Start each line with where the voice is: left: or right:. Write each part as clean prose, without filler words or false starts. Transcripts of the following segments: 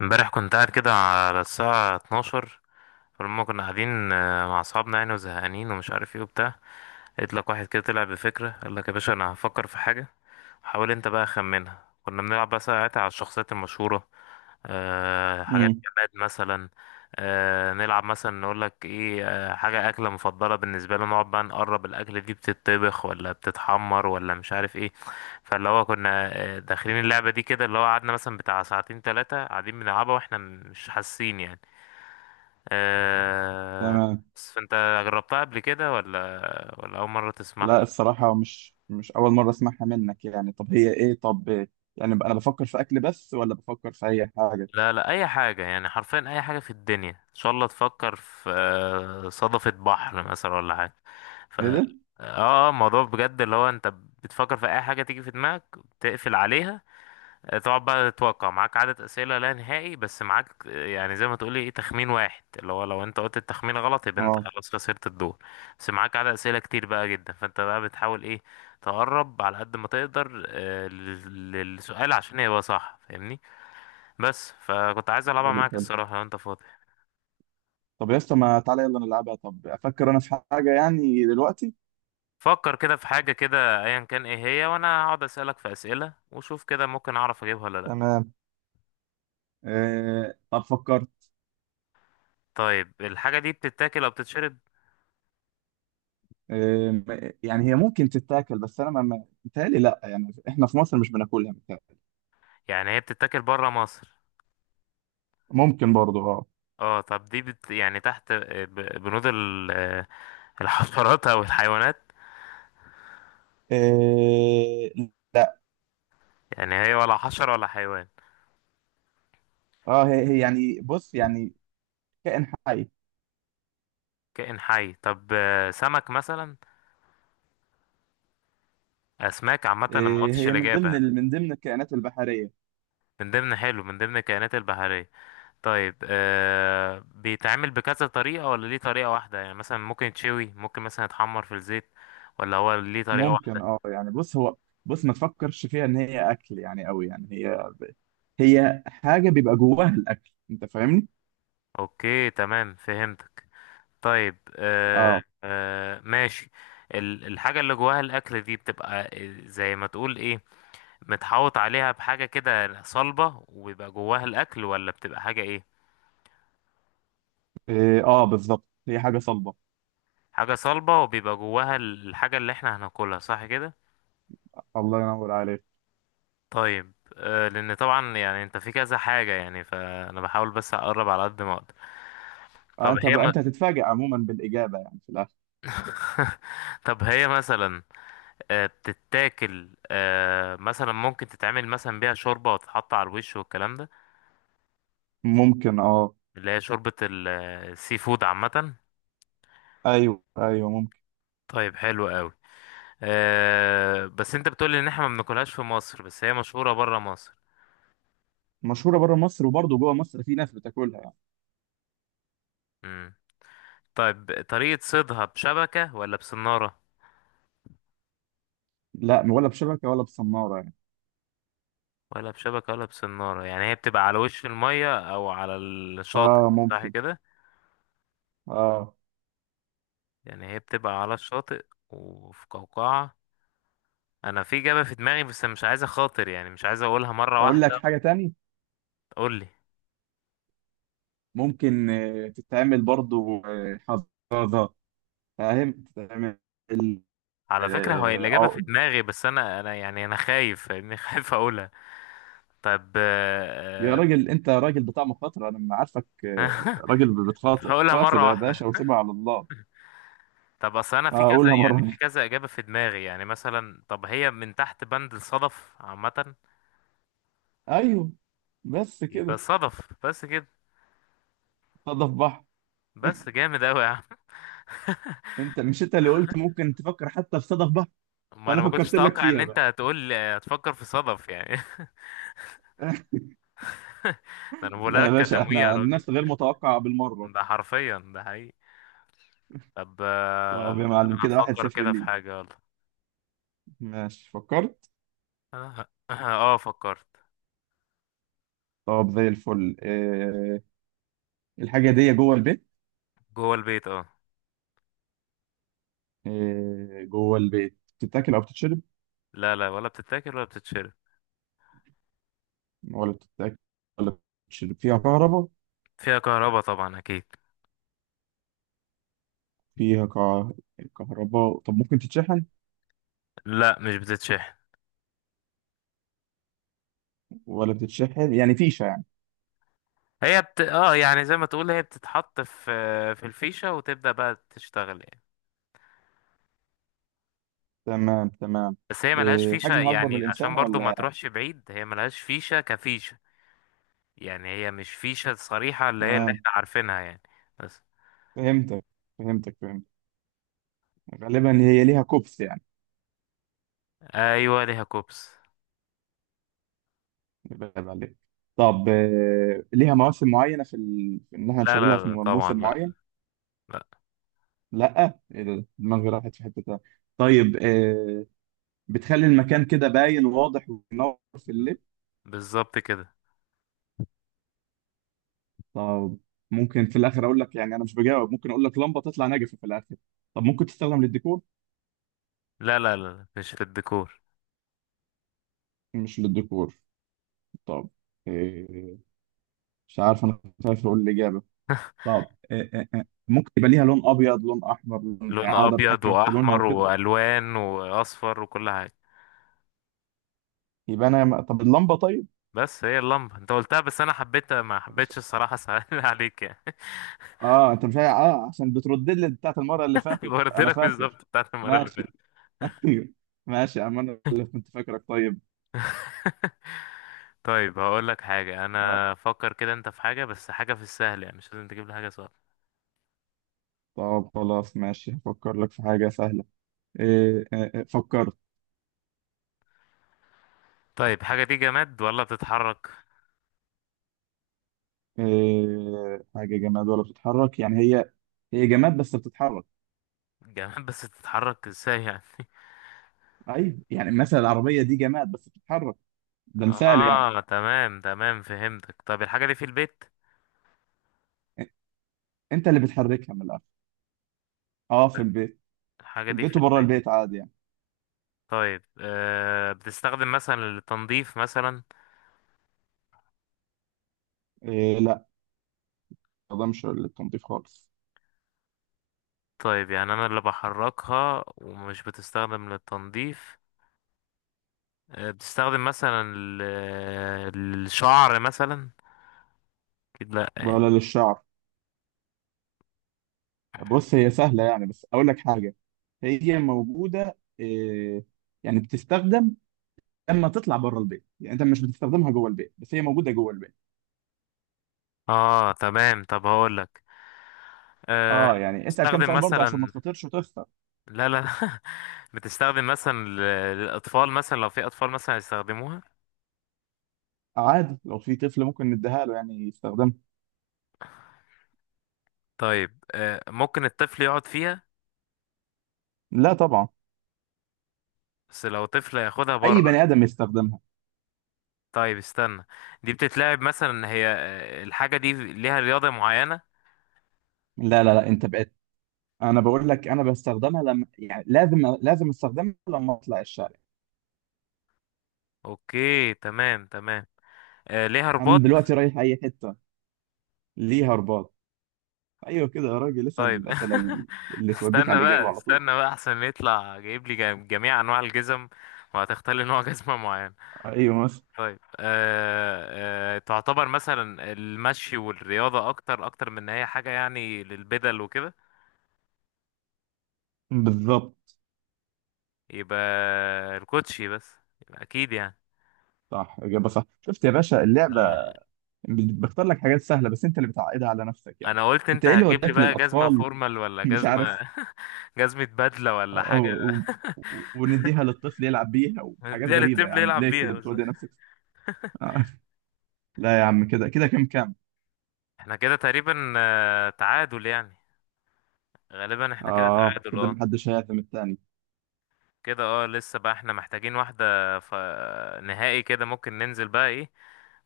left: امبارح كنت قاعد كده على الساعة 12. فلما كنا قاعدين مع أصحابنا يعني وزهقانين ومش عارف ايه وبتاع، لقيت لك واحد كده طلع بفكرة، قال لك يا باشا أنا هفكر في حاجة، حاول انت بقى خمنها. كنا بنلعب بقى ساعتها على الشخصيات المشهورة. أه، حاجات
right: امم.
left: جماد مثلا. نلعب مثلا، نقول لك ايه، حاجة أكلة مفضلة بالنسبة لنا، نقعد بقى نقرب الأكلة دي بتتطبخ ولا بتتحمر ولا مش عارف ايه. فاللي هو كنا داخلين اللعبة دي كده، اللي هو قعدنا مثلا بتاع ساعتين تلاتة قاعدين بنلعبها واحنا مش حاسين يعني. أه.
right: تمام.
left: بس فانت جربتها قبل كده ولا، ولا أول مرة تسمعها؟
right: لا، الصراحة مش أول مرة أسمعها منك، يعني طب هي إيه، طب إيه؟ يعني أنا بفكر في أكل بس ولا بفكر في أي حاجة؟
left: لا لا، اي حاجة، يعني حرفيا اي حاجة في الدنيا ان شاء الله تفكر في صدفة بحر مثلا ولا حاجة. ف
right: إيه
left: اه
right: ده؟
left: الموضوع بجد اللي هو انت بتفكر في اي حاجة تيجي في دماغك تقفل عليها. تقعد بقى تتوقع، معاك عدد اسئلة لا نهائي، بس معاك يعني زي ما تقولي ايه تخمين واحد، اللي هو لو انت قلت التخمين غلط يبقى انت
right: آه،
left: خلاص خسرت الدور. بس معاك عدد اسئلة كتير بقى جدا، فانت بقى بتحاول ايه، تقرب على قد ما تقدر للسؤال عشان يبقى صح فاهمني. بس فكنت عايز العبها
right: حلو
left: معاك
right: حلو.
left: الصراحه لو انت فاضي.
right: طب يا اسطى، ما تعالى يلا نلعبها. طب أفكر أنا في حاجة يعني دلوقتي.
left: فكر كده في حاجه كده ايا كان ايه هي، وانا هقعد اسالك في اسئله وشوف كده ممكن اعرف اجيبها ولا لا.
right: تمام. آه، طب فكرت.
left: طيب الحاجه دي بتتاكل او بتتشرب؟
right: يعني هي ممكن تتاكل، بس أنا متهيألي لأ، يعني إحنا في مصر مش بناكلها متهيألي.
left: يعني هي بتتاكل بره مصر؟
right: ممكن برضه، آه.
left: اه، طب دي يعني تحت، بنود الحشرات او الحيوانات؟
right: آه، لأ.
left: يعني هي ولا حشره ولا حيوان؟
right: آه، هي يعني، بص يعني. كائن حي.
left: كائن حي. طب سمك مثلا؟ اسماك عامه، انا ما
right: إيه،
left: قلتش
right: هي
left: الاجابه هنا.
right: من ضمن الكائنات البحرية.
left: من ضمن، حلو، من ضمن الكائنات البحريه. طيب بيتعمل بكذا طريقة ولا ليه طريقة واحدة؟ يعني مثلا ممكن يتشوي، ممكن مثلا يتحمر في الزيت، ولا هو ليه طريقة
right: ممكن
left: واحدة؟
right: يعني، بص هو، بص ما تفكرش فيها ان هي اكل يعني قوي، يعني هي هي حاجة بيبقى جواها الاكل، انت فاهمني؟
left: اوكي، تمام، فهمتك. طيب
right: اه.
left: آه، ماشي. الحاجة اللي جواها الأكل دي بتبقى زي ما تقول ايه، متحوط عليها بحاجة كده صلبة وبيبقى جواها الأكل، ولا بتبقى حاجة ايه؟
right: إيه، اه بالظبط، هي حاجة صلبة.
left: حاجة صلبة، وبيبقى جواها الحاجة اللي احنا هناكلها، صح كده؟
right: الله ينور عليك.
left: طيب لان طبعا يعني انت في كذا حاجة، يعني فانا بحاول بس اقرب على قد ما اقدر.
right: آه،
left: طب
right: انت
left: هي م...
right: بقى هتتفاجئ عموما بالإجابة يعني في الاخر.
left: طب هي مثلا، بتتاكل، مثلا ممكن تتعمل مثلا بيها شوربة وتتحط على الوش والكلام ده؟
right: ممكن، اه.
left: اللي هي شوربة السي فود عامة.
right: ايوه ايوه ممكن.
left: طيب حلو قوي. بس انت بتقولي ان احنا ما بناكلهاش في مصر، بس هي مشهورة برا مصر.
right: مشهورة بره مصر وبرضه جوه مصر في ناس بتاكلها يعني.
left: مم. طيب طريقة صيدها بشبكة ولا بصنارة؟
right: لا، ولا بشبكة ولا بصنارة يعني.
left: ولا بشبكة ولا بسنارة، يعني هي بتبقى على وش المية أو على الشاطئ،
right: اه
left: صح
right: ممكن.
left: كده؟
right: اه.
left: يعني هي بتبقى على الشاطئ وفي قوقعة. أنا في إجابة في دماغي بس مش عايز أخاطر، يعني مش عايز أقولها مرة
right: اقول
left: واحدة.
right: لك حاجة تاني.
left: قول لي.
right: ممكن تتعمل برضو حفاضة. فاهم تتعمل.
left: على فكرة، هو الإجابة في
right: عقد.
left: دماغي، بس أنا أنا يعني أنا خايف فاهمني، خايف أقولها. طب،
right: يا راجل، انت راجل بتاع مخاطرة، انا ما عارفك
left: آه،
right: راجل بتخاطر،
left: هقولها
right: خاطر
left: مرة
right: يا
left: واحدة.
right: باشا وسيبها على الله.
left: طب أصل أنا في كذا،
right: هقولها مرة
left: يعني في
right: واحدة.
left: كذا إجابة في دماغي، يعني مثلا، طب هي من تحت بند الصدف عامة؟
right: ايوه، بس
left: يبقى
right: كده.
left: الصدف بس كده؟
right: صدف بحر.
left: بس جامد أوي يا عم.
right: انت، مش انت اللي قلت ممكن تفكر حتى في صدف بحر؟ فانا
left: ما انت كنتش
right: فكرت
left: بتكسب،
right: لك
left: اتوقع ان الفكره
right: فيها
left: انت
right: بقى.
left: هتقول هتفكر في صدف يعني. ده انا بقول
right: لا يا
left: لك
right: باشا،
left: كتمويه يا
right: احنا
left: راجل.
right: الناس غير متوقعة بالمرة.
left: ده حرفيا ده حقيقي. طب
right: طب يا
left: انا
right: معلم، كده واحد
left: هفكر
right: صفر
left: كده في
right: ليك.
left: حاجه، يلا.
right: ماشي فكرت.
left: اه. فكرت.
right: طب زي الفل. الحاجه دي جوه البيت.
left: جوه البيت، اه.
right: جوه البيت بتتاكل او بتتشرب؟
left: لا لا، ولا بتتاكل ولا بتتشرب.
right: ولا بتتاكل ولا بتتشرب. فيها كهرباء.
left: فيها كهرباء طبعا اكيد.
right: فيها كه- كهرباء. طب ممكن تتشحن؟
left: لا، مش بتتشحن.
right: ولا بتتشحن يعني، فيشه يعني.
left: اه، يعني زي ما تقول هي بتتحط في الفيشه وتبدا بقى تشتغل يعني.
right: تمام تمام.
left: بس هي ملهاش فيشه،
right: حجمها اكبر من
left: يعني عشان
right: الانسان
left: برضو ما
right: ولا؟
left: تروحش بعيد، هي ملهاش فيشه كفيشه. يعني هي مش فيشة صريحة اللي هي اللي
right: تمام،
left: احنا عارفينها يعني. بس.
right: فهمتك فهمتك فهمتك. غالبا هي ليها كوبس يعني.
left: ايوه، ليها كوبس.
right: يبقى عيب عليك. طب ليها مواسم معينه في ان احنا
left: لا لا
right: نشغلها في
left: لا، طبعا
right: موسم
left: لا.
right: معين؟
left: لا.
right: لا، ايه ده، دماغي راحت في حته تانية. طيب. بتخلي المكان كده باين وواضح وبينور في الليل.
left: بالظبط كده.
right: طب ممكن في الاخر اقول لك، يعني انا مش بجاوب، ممكن اقول لك لمبه تطلع ناجفه في الاخر. طب ممكن تستخدم للديكور؟
left: لا لا لا لا، مش في الديكور.
right: مش للديكور. طب إيه؟ مش عارف، انا خايف اقول الاجابه. طب إيه ممكن يبقى ليها لون ابيض لون احمر لون،
left: لون
right: يعني اقدر
left: ابيض
right: اتحكم في لونها
left: واحمر
right: وكده؟
left: والوان واصفر وكل حاجة.
right: يبقى انا طب اللمبه، طيب.
left: بس هي اللمبة انت قلتها، بس انا حبيتها ما
right: مش-
left: حبيتش الصراحة، سهل عليك يعني.
right: اه انت مش عا- اه عشان بتردد لي بتاعت المره اللي فاتت
left: قلت
right: انا
left: لك
right: فاكر.
left: بالظبط بتاعت المرة اللي
right: ماشي.
left: فاتت.
right: ايوه. ماشي يا عم، انا اللي كنت فاكرك طيب.
left: طيب هقول لك حاجة،
right: آه.
left: انا فكر كده انت في حاجة، بس حاجة في السهل يعني، مش لازم تجيب لي حاجة صعبة.
right: طب خلاص ماشي، هفكر لك في حاجة سهلة. إيه، فكرت.
left: طيب حاجة دي جماد ولا بتتحرك؟
right: إيه، حاجة جماد ولا بتتحرك، يعني هي؟ هي جماد بس بتتحرك.
left: جمال بس تتحرك ازاي يعني؟
right: أيوة، يعني مثلا العربية دي جماد بس بتتحرك، ده مثال يعني.
left: اه، تمام تمام فهمتك. طب الحاجة دي في البيت؟
right: إ- أنت اللي بتحركها من الآخر. أه، في البيت.
left: الحاجة
right: في
left: دي
right: البيت
left: في
right: وبره
left: البيت.
right: البيت عادي يعني.
left: طيب بتستخدم مثلا للتنظيف مثلا؟
right: إيه، لا. ده مش للتنظيف خالص.
left: طيب يعني انا اللي بحركها ومش بتستخدم للتنظيف. بتستخدم مثلا للشعر مثلا؟ اكيد لا يعني.
right: ولا للشعر. بص هي سهلة يعني، بس أقول لك حاجة، هي موجودة إيه، يعني بتستخدم لما تطلع بره البيت، يعني أنت مش بتستخدمها جوه البيت بس هي موجودة جوه البيت.
left: اه، تمام. طب هقول لك. آه
right: اه، يعني اسأل كام
left: بتستخدم
right: سؤال برضه عشان ما
left: مثلا،
right: تخاطرش وتخسر.
left: لا لا، بتستخدم مثلا للاطفال مثلا، لو في اطفال مثلا يستخدموها؟
right: عادي، لو في طفل ممكن نديها له يعني يستخدمها.
left: طيب ممكن الطفل يقعد فيها؟
right: لا طبعا.
left: بس لو طفل ياخدها
right: اي
left: بره.
right: بني ادم يستخدمها.
left: طيب استنى. دي بتتلعب مثلا، هي الحاجة دي ليها رياضة معينة؟
right: لا لا لا، انت بقيت. انا بقول لك، انا بستخدمها لما يعني لازم لازم استخدمها لما اطلع الشارع.
left: اوكي، تمام تمام. ليها رباط.
right: انا دلوقتي رايح اي حته. ليها رباط. ايوه كده يا راجل، اسأل
left: طيب
right: الاسئله اللي توديك
left: استنى
right: على الاجابه
left: بقى
right: على طول.
left: استنى بقى، احسن يطلع جايب لي جميع انواع الجزم، وهتختار لي نوع جزمة معين.
right: ايوه مثلا.
left: طيب أه أه تعتبر مثلا المشي والرياضة اكتر اكتر من ان هي حاجة يعني للبدل وكده؟
right: بالظبط.
left: يبقى الكوتشي بس؟ يبقى اكيد يعني.
right: صح، اجابه صح، شفت يا باشا اللعبه؟
left: انا
right: بختار لك حاجات سهله بس انت اللي بتعقدها على نفسك يعني.
left: أنا قلت
right: انت
left: انت
right: ايه اللي
left: هتجيب لي
right: وداك
left: بقى جزمه
right: للاطفال؟
left: فورمال ولا
right: مش
left: جزمه
right: عارف.
left: جزمه بدله ولا حاجه.
right: و- و- ونديها للطفل يلعب بيها وحاجات
left: دي
right: غريبة، يا
left: الطفل
right: عم
left: يلعب
right: ليه
left: بيها
right: كده
left: بس.
right: بتودي نفسك؟ آه. لا يا عم، كده كده كام كام.
left: احنا كده تقريبا تعادل يعني. غالبا احنا كده
right: اه،
left: تعادل،
right: كده
left: اه.
right: محدش هيهاجم التاني.
left: كده، اه. لسه بقى احنا محتاجين واحده. ف... نهائي كده ممكن ننزل بقى ايه،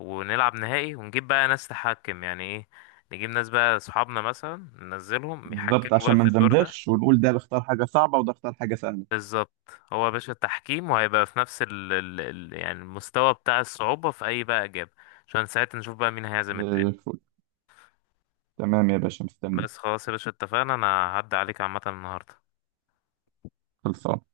left: ونلعب نهائي ونجيب بقى ناس تحكم، يعني ايه، نجيب ناس بقى اصحابنا مثلا ننزلهم
right: بالظبط،
left: يحكموا
right: عشان
left: بقى
right: ما
left: في الدور ده.
right: نزمزغش ونقول ده بيختار حاجة صعبة وده اختار حاجة سهلة.
left: بالظبط هو يا باشا التحكيم، وهيبقى في نفس ال ال ال يعني المستوى بتاع الصعوبة في أي بقى إجابة، عشان ساعتها نشوف بقى مين هيعزم
right: زي
left: التاني.
right: الفل. تمام يا باشا، مستنيك.
left: بس، خلاص يا باشا، اتفقنا. أنا هعدي عليك عامة النهاردة.
right: خلصان